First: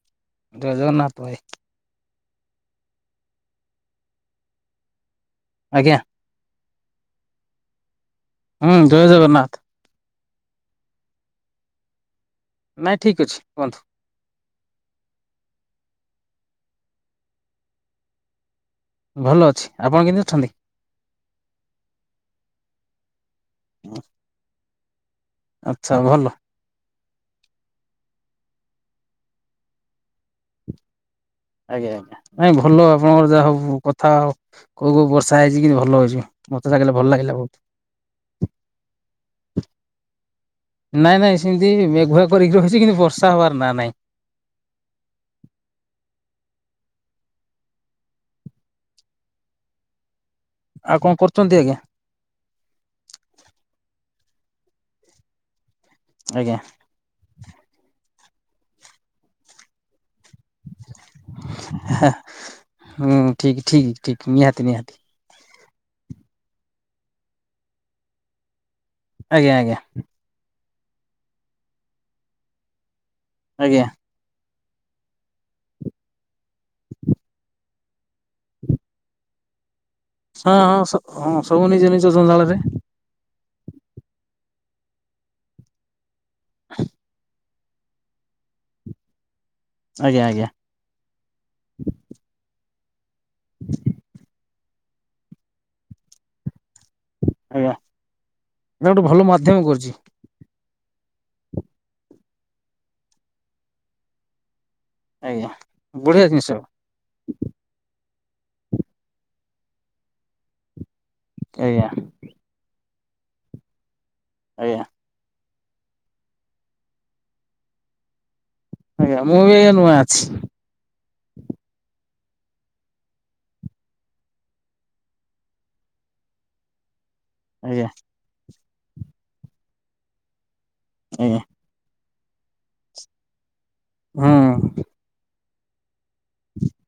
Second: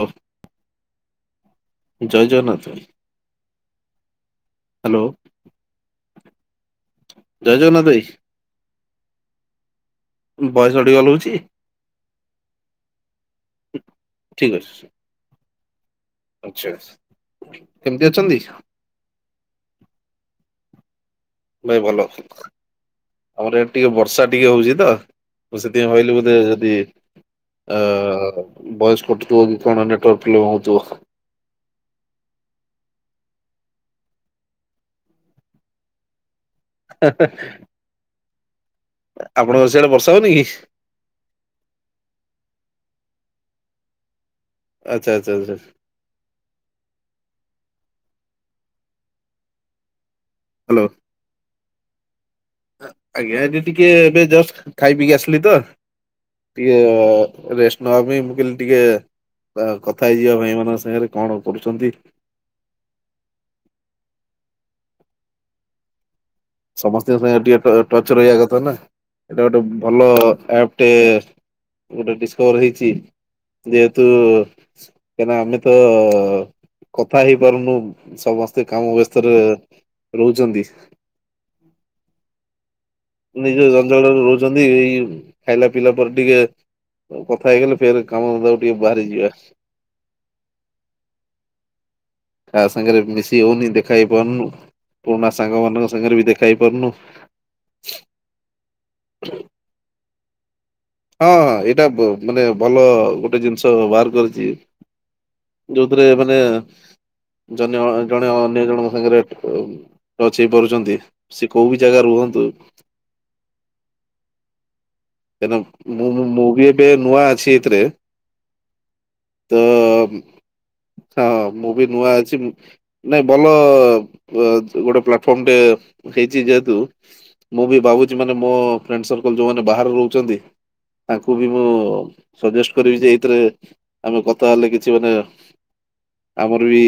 ହଫ। [inaudible] ଜୟେ ଜଗନ୍ନାଥ ଭାଇ। ଜୟ ଜଗନ୍ନାଥ ଭାଇ। ହାଲୋ। ଆଜ୍ଞା। ଜୟ ଜଗନ୍ନାଥ ଭାଇ। ହୁଁ ଜୟ ଜଗନ୍ନାଥ। ବୟସ ଟି ଆଲଉଛି। ନାଇଁ ଠିକ ଅଛି କୁହନ୍ତୁ। ଆଛା-ଛା କେମିତି ଅଛନ୍ତି? ଭଲ ଅଛି। ଆପଣ କେମିତି ଅଛନ୍ତି? ଭାଇ ଭଲ। ଆମର ଏ ଟିକେ ବର୍ଷା ଟିକେ ହଉଛି ତ ମୁ ସେଥିପାଇଁ ଆଚ୍ଛା ଭାବିଲି ଭଲ ବୋଧେ ଯଦି ଏଁ ବୋୟେସ୍ କଟୁ ଥିବ କି କଣ ନେଟୱର୍ ଫ୍ଲ ହଉିବ ଆଜ୍ଞା ଆଜ୍ଞା ନାଇଁ ଭଲ ଆପଣଙ୍କର ଯାହା ହଉ ସବୁ କଥା ଆଉ କୋଉ କୋଉ ବର୍ଷା ହେଇଛି କିନ୍ତୁ ଭଲ ହେଇଛି ମତେ ଜାଗିଲେ ଭଲ ଲାଗିଲା ବହୁତ। ଆପଣଙ୍କର ସେିଆଡ ବର୍ଷା ହଉନି କି ନାଇଁ ନାଇଁ ସେମିତି ମେଘୁଆ କରିକି ର ହେଛି କିନ୍ତୁ ବର୍ଷା ହବାର ନା ନାଇଁ। ଆଚ୍ଛା ଆଚ୍ଛା ଆଚଛାଛ ହ୍ୟାଲୋ। ଆଉ କଣ କରୁଛନ୍ତି ଆଜ୍ଞା। ଆଜ୍ଞା ଏଠି ଟିକେ ଏବେ ଜଷ୍ଟ ଖାଇ ପିଇକି ଆସିଲି ତ। ଆଜ୍ଞା ଟିକେ ରେଶମ ଭମ ମୁଁ କିଲି ଟିକେ କଥା ହେଇଯିବା ଭାଇ ମାନଙ୍କ ସାଙ୍ଗରେ କଣ କରୁଛନ୍ତି ହୁଁ ଠିକ ଠିକ ଠିକ ନିହାତି ନିହାତି। ସମସ୍ତଙ୍କ ସାଙ୍ଗେ ଟିକେ ଟଚ ରହିବା କଥା ନା ଏଇଟା ଆଜ୍ଞା ଗୋଟେ ଆଜ୍ଞା ଭଲ ଆପ୍ ଗୋଟେ ଗୋଟେ ଡିସକଭର ହେଇଛି ଆଜ୍ଞା ଯେହେତୁ। କାହିଁକିନା ଆମେ ତ କଥା ହେଇପାରୁନୁ ସମସ୍ତେ କାମ ବ୍ୟସ୍ତରେ ହଁ ରହୁଛନ୍ତି ହଁ ହଁ ସବୁ ନିଜ ନିଜ ଜଞ୍ଜାଳ ରେ ନିଜ ଅଞ୍ଚଳରେ ରହୁଛନ୍ତି ଏଇ ଖାଇଲା ପିଲା ପରେ ଟିକେ କଥା ହେଇଗଲେ ଫେର କାମ ଦ ଟିକେ ବାହାରିଯିବା ଆଜ୍ଞା ଆଜ୍ଞା। ତାା ସାଙ୍ଗରେ ମିଶି ହଉନି ଦେଖା ହେଇ ପାରୁନୁ ପୁରୁଣା ସାଙ୍ଗମାନାନଙ୍କ ସାଙ୍ଗରେ ବି ଦେଖା ହେଇ ପାରୁନୁ ଏଇଟା ଗୋଟେ ଭଲ ମାଧ୍ୟମ କରୁଛି ହଁ ଏଇଟା ମାନେ ଭଲ ଗୋଟେ ଜିନିଷ ବାହାର କରିଛି ଆଜ୍ଞା ଯୋଉଥିରେ ବଢିଆ ମାନେ ଜିନିଷ ଜନ୍ୟ। ଜଣେ ଅନ୍ୟ ଜଣଙ୍କ ସାଙ୍ଗରେ ପଛେଇ ପାରୁଛନ୍ତି। ସେ କୋଉ ବିି ଆଜ୍ଞା ଜାଗା ରୁହନ୍ତୁ। ଆଜ୍ଞା। କ ମୁଁ ମୁଁ ବି ଏବେ ନୂଆ ଅଛି ଏଥିରେ ଆଜ୍ଞା ମୁଁ ବି ତ ଆଜ୍ଞା ନୂଆ ଅଛି ହଁ ମୁଁ ବି ନୂଆ ଅ କିଛି ନାଇଁ ଭଲ ଗୋଟେ ପ୍ଲାଟଫର୍ମଟେ ହେଇଛି ଯେହେତୁ ମୁଁ ବି ଆଜ୍ଞା ଭାବୁଛି ମାନେ ମୋ ଫ୍ରେଣ୍ଡ ସକଲ ଯୋଉମାନେ ବାହ ରହୁଛନ୍ତି ତାଙ୍କୁ ଆଜ୍ଞା ବି ମୁଁ ସଜେଷ୍ଟ କରିବି ଯେ ଏଇଥିରେ ଆମେ ହୁଁ। କଥା ହେଲେ କିଛି ମାନେ ଆମର ବି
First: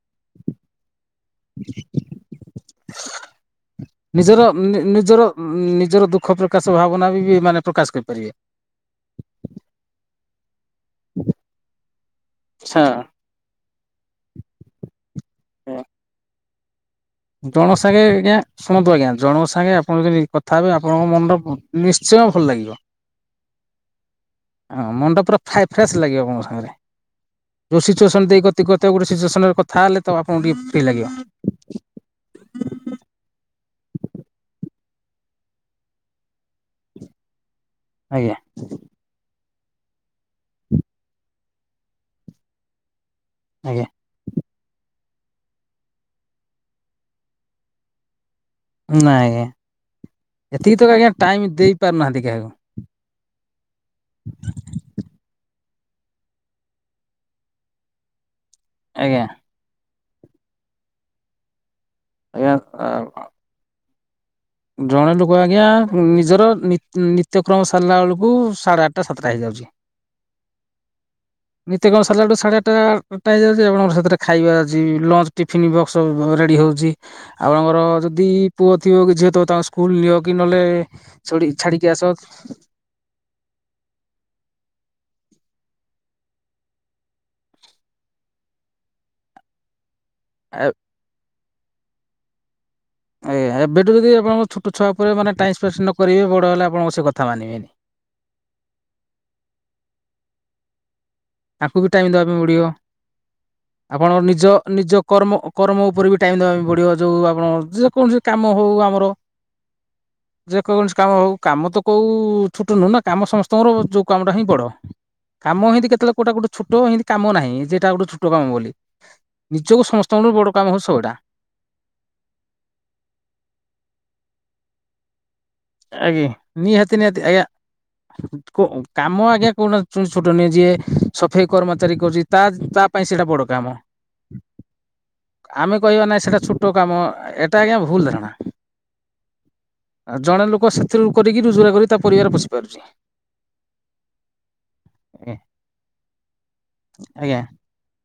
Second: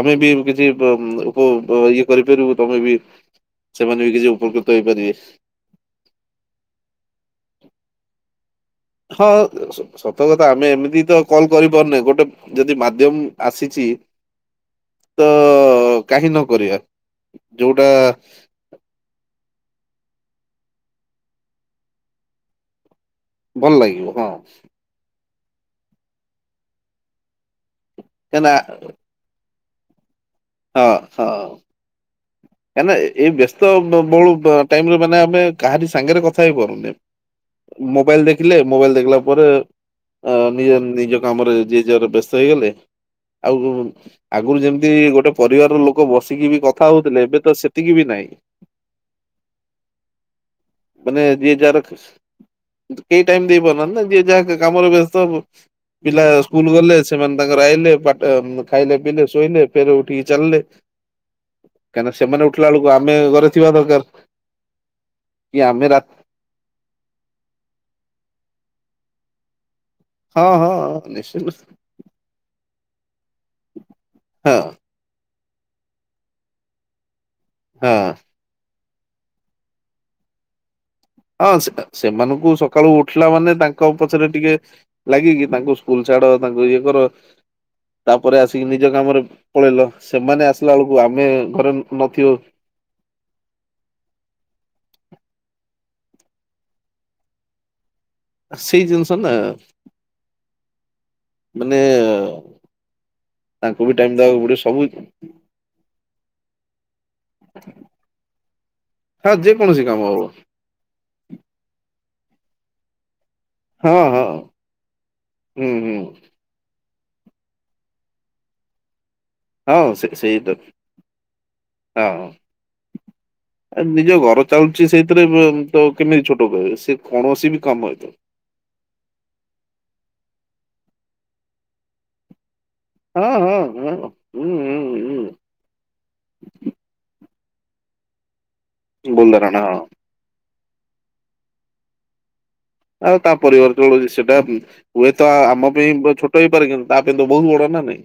ଆମେ ବି କିଛି ଉପ ଇଏ କରିପାରିବୁ ତମେ ବି ସେମାନେ ବି କିଛି ନିଜର ଉପକୃତ ହେଇପାରିବେ। ନିଜର ନିଜର ଦୁଃଖ ପ୍ରକାଶ ଭାବନା ବି ବି ମାନେ ପ୍ରକାଶ କରିପାରିବେ ହଁ ସତ କଥା ଆ ଆମେ ଏମିତି ତ କଲ୍ କରିପାରୁନେ, ଗୋଟେ ଯଦି ଆଚ୍ଛା। ମାଧ୍ୟମ ଆସିଛି ତ କାହିଁ ନ କରିବା। ଜଣଙ୍କ ଯୋଉଟା ସାଙ୍ଗେ ଆଜ୍ଞା ଶୁଣନ୍ତୁ ଆଜ୍ଞା ଜଣଙ୍କ ସାଙ୍ଗେ ଆପଣ ଯଦି କଥା ହେବେ ଆପଣଙ୍କ ମନ ତ ନିଶ୍ଚୟ ଭଲ ଲାଗିବ। ଭଲ ଲାଗିବ ହଁ। ଫା ଫ୍ରେଶସ୍ ଲାଗିବ ଆପଣଙ୍କ ସାଙ୍ଗରେ, ଯେଉଁ ସିଚୁଏସନ୍ ଦେଇ ଗତି ହଁ କରୁଥିବା ଗୋଟେ ସିଚୁଏସନରେ କଥା ହେଲେ ତ ଆପଣଙ୍କୁ ଟିକେ ଫ୍ରି ହଁ ଲାଗିବ। କାହିଁକିନା ଏ ବ୍ୟସ୍ତ ବହୁଳ ଟାଇମରେ ମାନେ ଆମେ କାହାରି ସାଙ୍ଗରେ କଥା ହେଇପାରୁନେ। ମୋବାଇଲ ଆଜ୍ଞା ଦେଖିଲେ ମୋବାଇଲ ଦେଖିଲା ପରେ ଅ ନିଜ ନିଜ କାମରେ ଯିଏ ଯୁଆଡେ ବ୍ୟସ୍ତ ହେଇଗଲେ ଆଜ୍ଞା। ଆଉ ଆଗରୁ ଯେମିତି ଗୋଟେ ପରିବାରର ଲୋକ ବସିକି, ବି କଥା ହଉଥିଲେ ଏବେ ତ ସେତିକି ବି ନାହିଁ। ନାଇଁ ଏତିକି ତ ଆଜ୍ଞା ମାନେ ଟାଇମ ଯିଏ ଯାହାର ଦେଇ ପାରୁନାହାନ୍ତି କାହାକୁ। କେହି ଟାଇମ ଦେଇ ପାରୁନାହାନ୍ତି ନା ଯିଏ ଯାହା କାମରେ ବ୍ୟସ୍ତ ହବ ପିଲା ସ୍କୁଲ ଗଲେ ସେମାନେ ତାଙ୍କର ଆଇଲେ ଖାଇଲେ ଆଜ୍ଞା ପିଇଲେ ଶୋଇଲେ ଫେର ଉଠ ଟିକେ ଚାଲିଲେ କାହିଁକିନା, ସେମାନେ ଉଠିଲା ବେଳକୁ ଆଜ୍ଞା ଆମେ ଘରେ ଥିବା ଦରକାର। ଜଣେ ଲୋକ କି ଆଜ୍ଞା ଆମେ ରା ନିଜର ନିତ୍ୟ ନିତ୍ୟକ୍ରମ ସାରିଲା ବେଳକୁ ସାଢେ ଆଠ ସାତଟା ହେଇଯାଉଛି। ହଁ ହଁ ନିଶ୍ଚିତ। ଟା ହେଇଯାଉଛି ଆପଣଙ୍କର ସେଥିରେ, ଖାଇବା ହଁ ଅଛି ଲଞ୍ଚ ଟିଫନ୍ ବକ୍ସ ରେଡି ହଉଛି। ଆଉ ଆମର ହଁ ଯଦି ପୁଅ ଥିବ କି ଝିଅ ଥିବ ତାଙ୍କୁ ସ୍କୁଲ ନିଅ କି ନହେଲେ ଛଡି ହଁ ସେ ଛାଡିକି ଆସ ସେମାନଙ୍କୁ ସକାଳୁ ଉଠିଲା ମାନେ ତାଙ୍କ ପଛରେ ଟିକେ ଲାଗିକି ତାଙ୍କୁ ସ୍କୁଲ ଛାଡ ତାଙ୍କୁ ଇଏ କର। ତାପରେ ଆସିକି ନିଜ କାମରେ ପଳେଇଲ। ସେମାନେ ଆସିଲା ବେଳକୁ ଆମେ ଘରେ ନ ନଥିବୁ। ଏ ଏବେଠୁ ଯଦି ଆପଣଙ୍କ ଛୋଟ ଛୁଆ ଉପରେ ମାନେ ଟାଇମ୍ ସ୍ପେସ ନ କରିବେ ବଡ଼ ହେଲେ ଆପଣଙ୍କ ସେ କଥା ମାନିବେନି। ସେଇ ଜିନିଷ ନା ମାନେ ତାକୁ ବି ଟାଇମ ଦବା ପାଇଁ ପଡିବ ତାଙ୍କୁ ବି ଟାଇମ ଆପଣଙ୍କ ଦବାକୁ ନିଜ ପଡିବ ସବୁ ନିଜ କର୍ମ କର୍ମ ଉପରେ ବି ଟାଇମ ଦେବା ପାଇଁ ପଡ଼ିବ ଯଉ ଆପଣ ଯେକୌଣସି କାମ ହଉ ଆମର। ହଁ ଯେକୌଣସି କାମ ହବ ଯେ କୌଣସି କାମ ହଉ କାମ ତ କୋଉ କୁ ଛୋଟ ନୁହଁ ନା କାମ ସମସ୍ତଙ୍କର ହଁ ଯୋଉ ହଁ କାମଟା ହିଁ ବଡ, କାମ ହୁଁ ହେନ୍ତି ହୁଁ କେତେବେଳେ କୋଉଟା ଗୋଟେ ଛୋଟ ଏମତି କାମ ନାହିଁ, ଯେ ଏଇଟା ଗୋଟେ ଛୋଟ କାମ ବୋଲି। ହଁ ନିଜକୁ ସେ ସମସ୍ତଙ୍କର ସେଇତ ବଡ କାମ [unintelligible] ହଁ। ଆ ନିଜ ଘର ଚାଲୁଛି ସେଇଥିରେ ବ ତ କେମିତି ଆଜ୍ଞା ଛୋଟ କହିବ, ନିହାତି ସେ ନିହାତି ଆଜ୍ଞା କୌଣସି ବି କାମ ହେଇଥାଉ। କୋ କାମ ଆଜ୍ଞା କୋଉଟା ଛୋଟ ନୁହେଁ ଯିଏ ସଫେଇ କର୍ମଚାରୀ କରୁଚି ତା ତା ପାଇଁ ସେଇଟା ହଁ ବଡ ହଁ କାମ ହଁ ହୁଁ ହୁଁ ହୁଁ ଆମେ କହିବା ନାଇ ସେଇଟା ଛୋଟ କାମ ଏ ଏଟା ଆଜ୍ଞା ଭୁଲ୍ ଧରଣା। ଭୁଲ୍ ଧାରଣା ହଁ। ସେଥିରୁ କରିକି ରୋଜଗାର କରି ତା ପରିବାର ପୋଷ ଆଉ ତା ପରିବାର ଚଳଉଛି ସେଇଟା ହୁଏତ ଆଜ୍ଞା ଆ ଆମ ପାଇଁ ଛୋଟ ହେଇପାରେ କିନ୍ତୁ ତା ପାଇଁ ତ ଆଜ୍ଞା। ବହୁତ ବଡ। ନା ନାଇଁ।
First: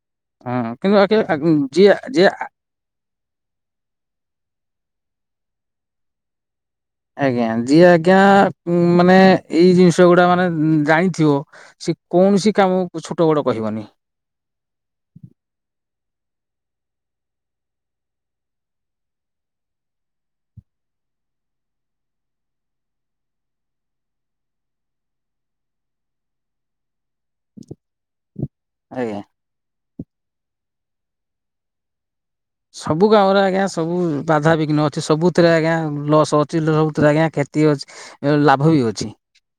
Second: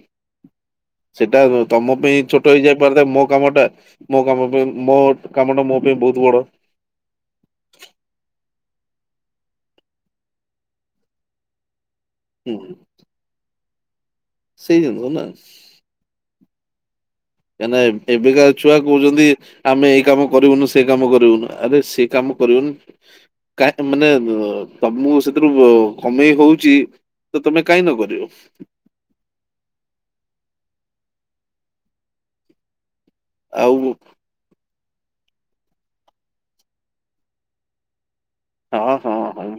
ହଁ କିନ୍ତୁ ଆଜ୍ଞା, ସେଟା ଯିଏ ତମ ପାଇଁ ଯିଏ ଛୋଟ ହେଇ ଯାଇପାରି ଥାଏ, ମୋ କାମଟା ମୋ କାମ ପାଇଁ ମୋ ମୋ କାମଟା ମୋ ପାଇଁ ବହୁତ ବଡ। ଆଜ୍ଞା ଯିଏ ଆଜ୍ଞା ମାନେ ଏଇ ଜିନିଷ ଗୁଡା ମାନେ ଜାଣିଥିବ ସେ କୌଣସି ହୁଁ। କାମ ଛୋଟ ବଡ କହିବନି। ସେଇ [unintelligible] ନା କାହିଁକି ଏବେକା ଛୁଆ କହୁଛନ୍ତି। ଆମେ ଏଇ କାମ କରିବୁନୁ ସେ କାମ କରିବୁନୁ। ଆରେ ସେ କାମ କରିବନି କାହାକୁ ମାନେ ତମୁକୁ ସେଥିରୁ କମେଇ ହଉଚି ତ ତମେ କାଇଁ ନ କରିବ। ଆଜ୍ଞା। ସବୁ ଗାଁରେ ଆଜ୍ଞା ଆଉ ସବୁ ବାଧାବିଘ୍ନ ସବୁଥିରେ ଆଜ୍ଞା ଲସ୍ ଅଛି। ସବୁଥିରେ ଆଜ୍ଞା କ୍ଷତି ଅଛି। ହାର ଲାଭ ବି ହଁ ଅଛି। ହଁ ହଁ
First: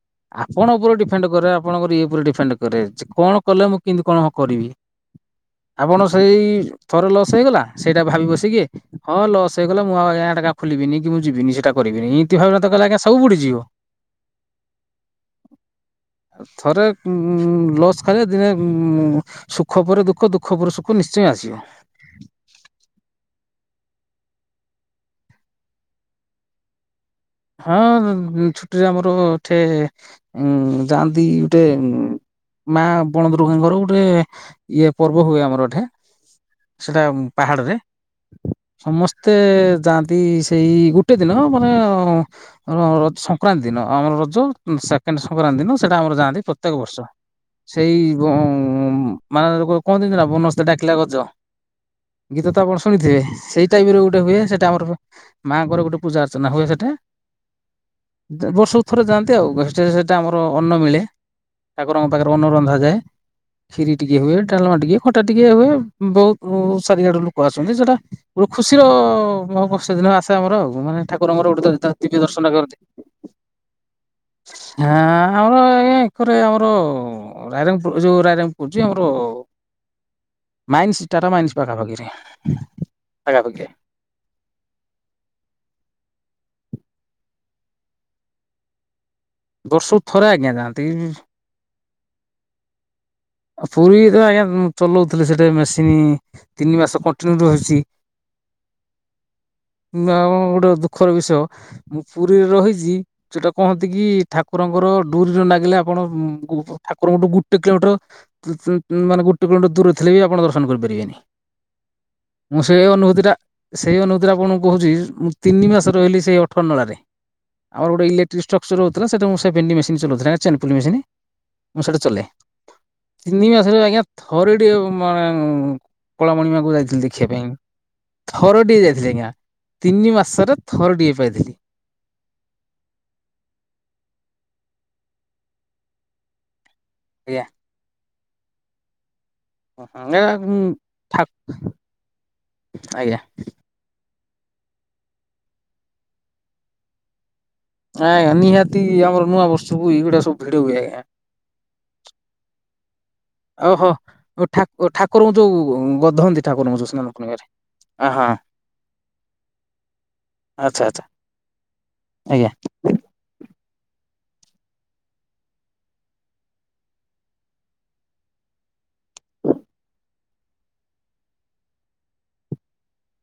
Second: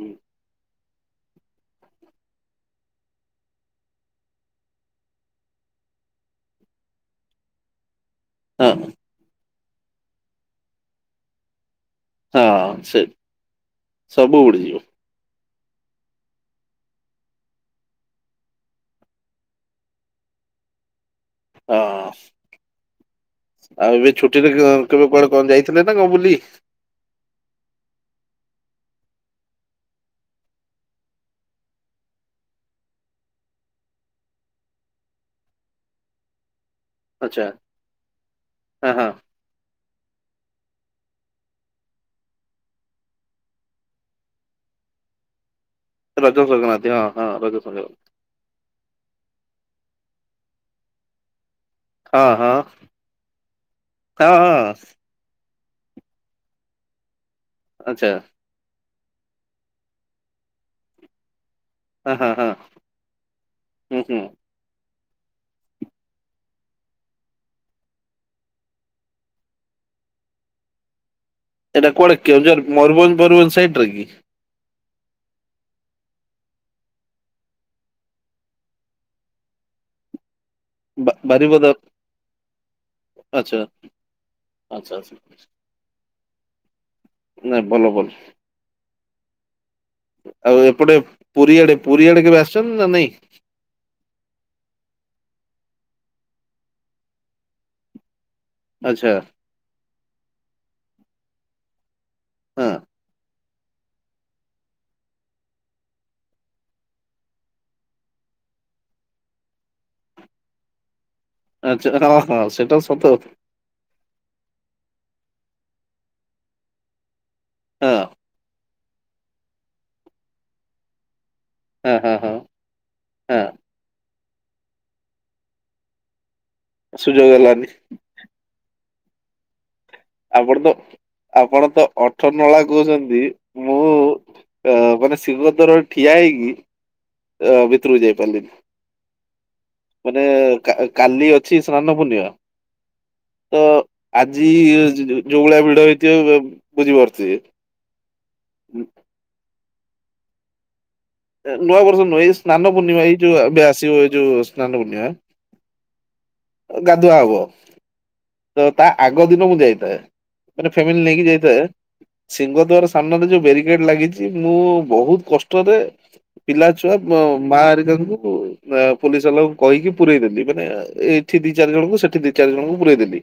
ଆପଣ ଉପରେ ଡିଫେଣ୍ଡ କରେ ଆପଣଙ୍କର ଇଏ ଉପରେ ଡିଫେଣ୍ଡ କରେ ଯେ କଣ କଲେ ମୁଁ କେମିତି କଣ ହଁ କରିବି। ଆପଣ ସେଇ ଥରେ ଲସ୍ ହେଇଗଲା ସେଇଟା ଭାବି ବସିକି ହଁ ଲସ୍ ହେଇଗଲା ମୁଁ ଆଉ ଖୋଲିବିନି କି ମୁଁ ଯିବିନି। ସେଇଟା କରିବିନି ଏମତି ଭାବ ତ ହଁ କଲେ ଆଜ୍ଞା ସେ ସବୁ ବୁଡି ଯିବ। ସବୁ ଉଡିଯିବ [inaudible] ଥରେ ଲସ୍ ଖାଲେ ଦିନେ ସୁଖ ପରେ ଦୁଃଖ ଦୁଃଖ ପରେ ସୁଖ ନିଶ ସେ ଆସିବ। ହଁ ଆଉ ଏବେ ଛୁଟିରେ କେବେ କୁଆଡେ କଣ ଯାଇଥିଲେ ନା କଣ ବୁଲି। ହଁ ଛୁଟିରେ ଆମର ଏଠେ ଉ ଯାଆନ୍ତି ଗୋଟେ ମା ବଣଦୁର୍ଗାଙ୍କର ଗୋଟେ ଇଏ ପର୍ବ ହୁଏ ଆମର ଏଠେ। ସେଟା ଆଚ୍ଛା ପାହାଡରେ ହଁ ହଁ ସମସ୍ତେ ଯାଆନ୍ତି ସେଇ ଗୋଟେ ଦିନ ମାନେ ର ସଂକ୍ରାନ୍ତି ଦିନ ଆମର ରଜ ସେକେଣ୍ଡ ସଂକ୍ରାନ୍ତି ଦିନ। ସେଟା ଆମର ରଜ ଯାଆନ୍ତି ପ୍ରତ୍ୟେକ ସଂକ୍ରାନ୍ତି ବର୍ଷ ହଁ ହଁ ରଜ ସେଇ ସଂକ୍ରାନ୍ତି ମାନେ କଣ ଦ ନା ବୋନସ୍ତେ ଡାକିଲା ଗଜ। ହଁ ଗୀତ ହଁ ତ ଆପଣ ଶୁଣିଥିବେ। ସେଇ ଟାଇମ୍ ରେ ଗୋଟେ ହଁ ହୁଏ। ସେଇଟା ହଁ ଆମର ମାଙ୍କର ଗୋଟେ ପୂଜା ଅର୍ଚ୍ଚନା ହୁଏ। ସେଠେ ଆଚ୍ଛା ବର୍ଷ ଥରେ ଯାଆନ୍ତି ଆଉ ସେଇଟା ଆମର ଅନ୍ନ ମିଳେ। ଠାକୁରଙ୍କ ହଁ ପାଖରେ ହଁ ଅନ୍ନ ହଁ ରନ୍ଧା ଯାଏ, କ୍ଷୀରି ହୁଁ ଟିକେ ହୁଁ ହୁଏ, ଡାଲମା ଟିକେ। ଖଟା ଟିକେ ହୁଏ, ବହୁତ ସାରିଆଡେ ଲୋକ ଆସନ୍ତି ସେଟା ଗୋଟେ ଖୁସିର ଆସେ ଆମର ଆଉ ମାନେ ଠାକୁର ଆମର ଗୋଟେ ଦିବ୍ୟ ଦର୍ଶନ କେଉଁଝର୍ କରନ୍ତି। ମୟରୁଭଞ୍ଜ ମୟରୁଭଞ୍ଜ ସାଇଡ ରେ କି? ହଁ ଆମର [unintelligible] ଆମର ରାଇରଙ୍ଗପୁର ଯୋଉ ରାଇରଙ୍ଗପୁର ଯେ ଆମର ନା ମାଇନ୍ସ ଟାଟା ମାଇନ୍ସ ପାଖାପାଖିରେ ଆଚ୍ଛା ପାଖାପାଖି। ଆଚ୍ଛା ଆଚ୍ଛା ନାଁ ବୋଲ ବୋଲ। ବର୍ଷକୁ ଥରେ ଆଜ୍ଞା ଆଉ ଯାଆନ୍ତି ଏପଟେ ପୁରୀଆଡେ ପୁରୀଆଡେ କେବେ ଆସିଛନ୍ତି ନା ନାଇଁ? ଆଉ ପୁରୀ ତ ଆଜ୍ଞା ଚଲଉଥିଲି ସେଠି ମେ ତିନି ମାସ କଣ୍ଟିନ୍ୟୁ ରହିଛି। ଆଚ୍ଛା ନା ମ ଗୋଟେ ଦୁ ଦୁଃଖର ବିଷୟ ମୁଁ ପୁରୀରେ ହଁ ରହିଛି, ଯୋଉଟା କୁହନ୍ତି କି ଠାକୁରଙ୍କର ଡୁରିରେ ନ ନାଗିଲେ ଆପଣ କଣ ଠାକୁରଙ୍କଠୁ ଗୋଟେ କିଲୋମିଟର ମାନେ ଗୋଟେ କିଲୋମିଟର ଦୂର ଥିଲେ, ବି ଆପଣ ଦର୍ଶନ କରିପାରିବେନି। ଆଚ୍ଛା ହଁ ହଁ ମୁଁ ସେଟା ସେଇ ସତ ଅନୁଭୂତି କଥା ଟା ସେଇ ଅନୁଭୂତି ଟା କଣ କହୁଛି? ମୁଁ ତିନି ମାସ ରହିଲି ସେଇ ଅଠର ନଳାରେ। ଆମର ହଁ ଗୋଟେ ଇଲେକ୍ଟ୍ରିକ ଷ୍ଟକ୍ରଚର ସେଟା ମୁ [unintelligible] ମେସିନ୍ ଚଉଥିଲି ଆଜ୍ଞା ଚେନ୍ପୁଲି ମୁଁ ସେଇଟା ହଁ ହଁ ଚଲାଏ। ହଁ। ହଁ ତିନି ମାସରେ ଆଜ୍ଞା ଥରେ ଟିକେ ମାନେ କଳାମଣିମା ଯାଇଥିଲି ଦେଖିବା ସୁଯୋଗ ପାଇଁ ହେଲାନି ଥରଟିଏ ଯାଇଥିଲି ଆଜ୍ଞା ତିନି ମାସରେ ଆପଣ ତ ଥରଟିଏ ପାଇଥିଲି ଆପଣ ତ ଅଠର ନଳା କହୁଛନ୍ତି ମୁଁ ଅ ମାନେ ସିଂହଦୁରାର ଠିଆ ହେଇକି ଆଜ୍ଞା। ଭିତରକୁ ଯାଇ ପାରିଲିନି। ଆଜ୍ଞା ମାନେ ଠା କାଲି ଅଛି ସ୍ନାନ ପୂର୍ଣ୍ଣିମା ଆଜ୍ଞା ତ ଆଜି ଯଉଭଳିଆ ଭିଡ ହେଇଥିବ ବୁଝିପାରୁଥିବେ। ହଁ ଆଜ୍ଞା ନିହାତି, ଆମର ନୂଆ ବର୍ଷକୁ ଏଇଗୁଡା ସବୁ ଭିଡ ହୁଏ ଆଜ୍ଞା। ନୂଆ ବର୍ଷ ନୁହଁ ଏଇ ସ୍ନାନ ପୂର୍ଣ୍ଣିମା ଏଇ ଯୋଉ ଏବେ ଓହୋ। ଆସିବ ଏଇ ଯୋଉ ଓ ସ୍ନାନ ଠାକୁ ଠାକୁରଙ୍କୁ ଯୋଉ ଗଧନ୍ତି ପୂର୍ଣ୍ଣିମା ଠାକୁରଙ୍କୁ ଯୋଉ ସ୍ନାନ ଗାଧୁଆ ହବ। ପୂର୍ଣ୍ଣିମାରେ ଆହା ତ ତା ଆଗ ଦିନ ମୁଁ ଯାଇଥାଏ, ମାନେ ଆଚ୍ଛା ଆଚ୍ଛା। ଫ୍ୟାମିଲି ନେଇକି ଯାଇଥାଏ ଆଜ୍ଞା ସିଂହ ଦ୍ୱାର ସାମ୍ନାରେ ଯୋଉ ବ୍ୟାରିକେଡ ଲାଗିଛି ମୁଁ ବହୁତ କଷ୍ଟରେ ପିଲା ଛୁଆ ମା ହେରିକାଙ୍କୁ ପୋଲିସ ବାଲାଙ୍କୁ କହିକି ପୁରଇ ଦେଲି ମାନେ ଏଇଠି ଦି ଚାରି ଜଣଙ୍କୁ ସେଠି ଦି ଚାରି ଜଣଙ୍କୁ ପୁରଇଦେଲି।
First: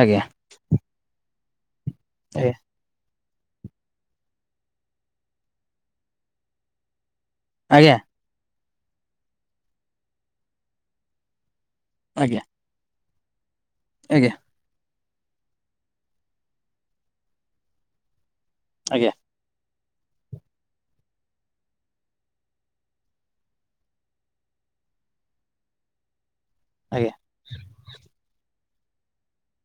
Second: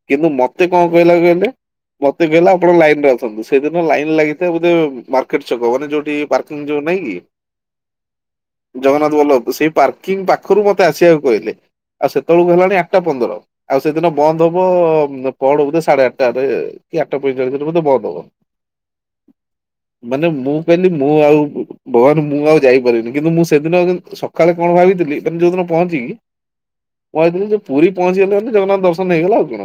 ଆଜ୍ଞା କିନ୍ତୁ ମତେ କଣ କହିଲା କହିଲେ, ମତେ କହିଲା ଆଜ୍ଞା ଆପଣ ଲାଇନରେ ଆ ସେଇଦିନ ଲାଇନ ଲାଗିଥାଏ ବୋଧେ ମାର୍କେଟ ଛକ ମାନେ ଯୋଉଠି ପାର୍କିଂ ଯୋଉ ନାହିଁ କି? ଆଜ୍ଞା। ଜଗନ୍ନାଥ ବଲ୍ଲଭ ସେଇ ପାର୍କିଂ ପାଖରୁ ମତେ ଆସିବାକୁ କହିଲେ, ଆଉ ଆଜ୍ଞା ସେତେବେଳକୁ ହେଲାଣି ଆଠଟା ପନ୍ଦର ଆଉ ସେଦିନ ଆଜ୍ଞା ବନ୍ଦ ହବ ପହଢ ବୋଧେ ସାଢେ ଆଠଟାରେ କି ଆଠଟା ପଇଁଚାଳିଶ ଭିତରେ ବୋଧେ ବନ୍ଦ ହବ। ଆଜ୍ଞା। ମାନେ ମୁଁ କହିଲି ମୁଁ ଆଉ ଭଗବାନ ମୁଁ ଆଉ ଯାଇପାରିବିନି କିନ୍ତୁ ମୁଁ ସେଦିନ ସକାଳେ କଣ ଭାବିଥିଲି ମାନେ ଯୋଉଦିନ ପହଞ୍ଚିକି ଆଜ୍ଞା କହିଥିଲି ଯେ ପୁରୀ ପହଞ୍ଚିଗଲେ ଜଗନ୍ନାଥ ଦର୍ଶନ ହେଇଗଲା ଆଉ କଣ?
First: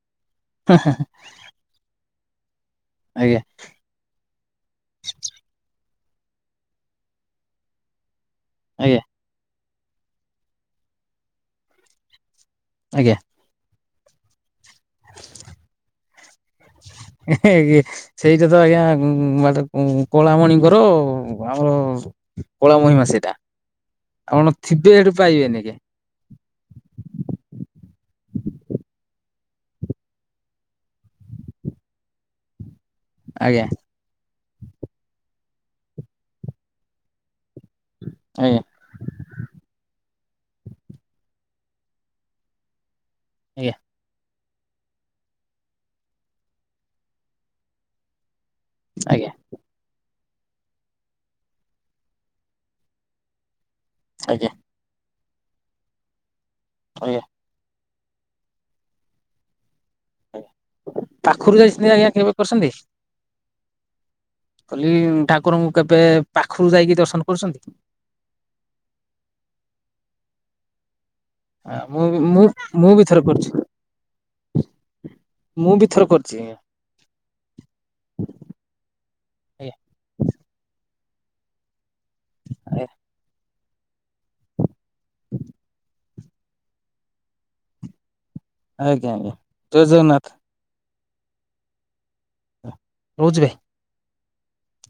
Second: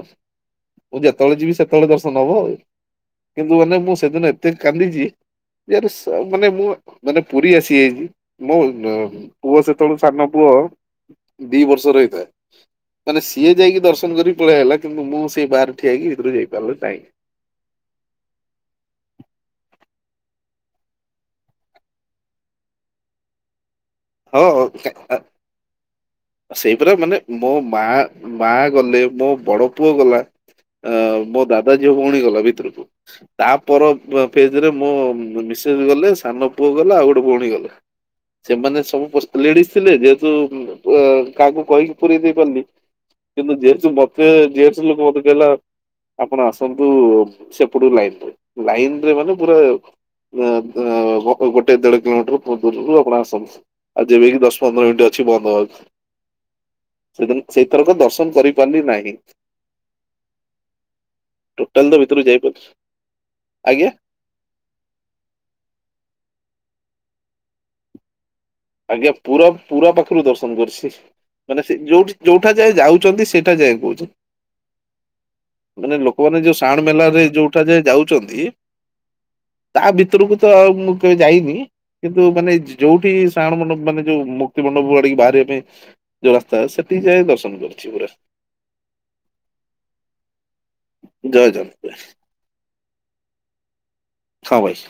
ମୁଁ ଯେତେବେଳେ ଯିବି, ସେତେବେଳେ ଦର୍ଶନ ହବ ଆଉ। କିନ୍ତୁ ମାନେ ମୁଁ ସେଦିନ ଏତେ କାନ୍ଦିଛି, ମାନେ ମୁଁ ମାନେ ପୁରୀ ଆସିଯାଇଛି, ମୋ ଆଜ୍ଞା। ପୁଅ ସ ସାନ ପୁଅ ଦି ବର୍ଷ ହେଇ, ଆଜ୍ଞା ଆଜ୍ଞା ମାନେ ସିଏ ଯାଇକି ଦର୍ଶ ନ କରି ପଳେଇ ଆଇଲା, କିନ୍ତୁ ମୁଁ ସେଇ ବାହାରେ ଠଆ ହେଇକି ଭିତରକୁ ଯାଇପାରିଲି ନାହିଁ। ସେଇଟା ତ ଆଜ୍ଞା [unintelligible] କଳାମଣିଙ୍କର ଆମର କଳାମହିମା ସେଇଟା। ହଁ ଆପଣ ଥିବେ ହଁ ସେଠୁ ପାଇବେନି ଆଜ୍ଞା ସେଇପରା ମାନେ ମୋ ମା ମା ଗଲେ, ମୋ ବଡ ପୁଅ ଗଲା, ଅ ମୋ ଦାଦା ଝିଅ ଭଉଣୀ ଗଲା ଭିତରକୁ। ଆଜ୍ଞା ତାପର ଫେ ଫେଜରେ ମୋ ମିସେସ ଗଲେ ସାନ ପୁଅ ଗଲା ଆଉ ଗୋଟେ ଭଉଣୀ ଗଲେ। ଆଜ୍ଞା। ଲେଡିଜ ଥିଲେ ଯେହେତୁ ଉ କାହାକୁ କହିକି ପୁରେଇ ଦେଇ ପାରିଲି। କିନ୍ତୁ ଆଜ୍ଞା ଯେହେତୁ ମତେ ଯେହତୁ ଲୋକ ମତେ କହିଲା ଆପଣ ଆସନ୍ତୁ ସେପଟୁ ଲାଇନ ଲାଇନ ରେ ଆଜ୍ଞା। ମାନେ ପୁରା ଉଁ ଉଁ ଗୋଟେ ଦେଢ କିଲୋମିଟର ଦୂରରୁ ଆପଣ ଆସନ୍ତୁ, ଆଉ ଯେବେକି ଆଜ୍ଞା ଦଶ ପନ୍ଦର ମିନିଟ ଆଜ୍ଞା ଅ [unintelligible] ସେଇ ଥରକ ଦର୍ଶନ କରିପାରିଲି ନାହିଁ। ପାଖରୁ ଟୋଟାଲ ଯାଇଚନ୍ତି ତ ଆଜ୍ଞା ଭିତରୁ କେବେ ଯାଇପାରୁଛି କରିଚନ୍ତି? ଆଜ୍ଞା। କଲି ଠାକୁରଙ୍କୁ କେବେ ପାଖରୁ ଯାଇକି ଦର୍ଶନ କରଚନ୍ତି? ଆଜ୍ଞା ପୁରା ପୁରା ପାଖରୁ ଦର୍ଶନ କରିଛି। ମାନେ ସେ ଯୋଉ ମୁଁ ମୁଁ ଯୋଉଠା ଯାଏ ମୁଁ ବି ଥରେ ଯାଉଚନ୍ତି କରିଛି ସେଇଠା ଯାଏ କହୁଚ ମୁଁ ବି ମାନେ ଥରେ କରିଛି ଲୋକମାନେ ଯୋଉ ଆଜ୍ଞା। ଶାଆଣ ମେଲାରେ ଯୋଉଠା ଯାଏ ଯାଉଛନ୍ତି। ତା ଭିତରକୁ ତ ଆଉ ମୁଁ କେବେ ଯାଇନି କିନ୍ତୁ ମାନେ ଯ- ଆଜ୍ଞା ଯୋଉଠି ନାରାୟଣ ମଣ୍ଡପ ମାନେ ଯୋଉ ମୁକ୍ତି ମଣ୍ଡପ ଆଡିକି ବାହାରିବା ପାଇଁ ଯୋଉ ରାସ୍ତା ସେଠିକି ଯାଇ ଦର୍ଶନ କରିଛି ପୁରା। ଆଜ୍ଞା ଆଜ୍ଞା ଜୟ ଜଗନ୍ନାଥ। ଜୟ ଜନ୍ ଭାଇ। ରହୁଛି ଭାଇ। ହଁ ଭାଇ।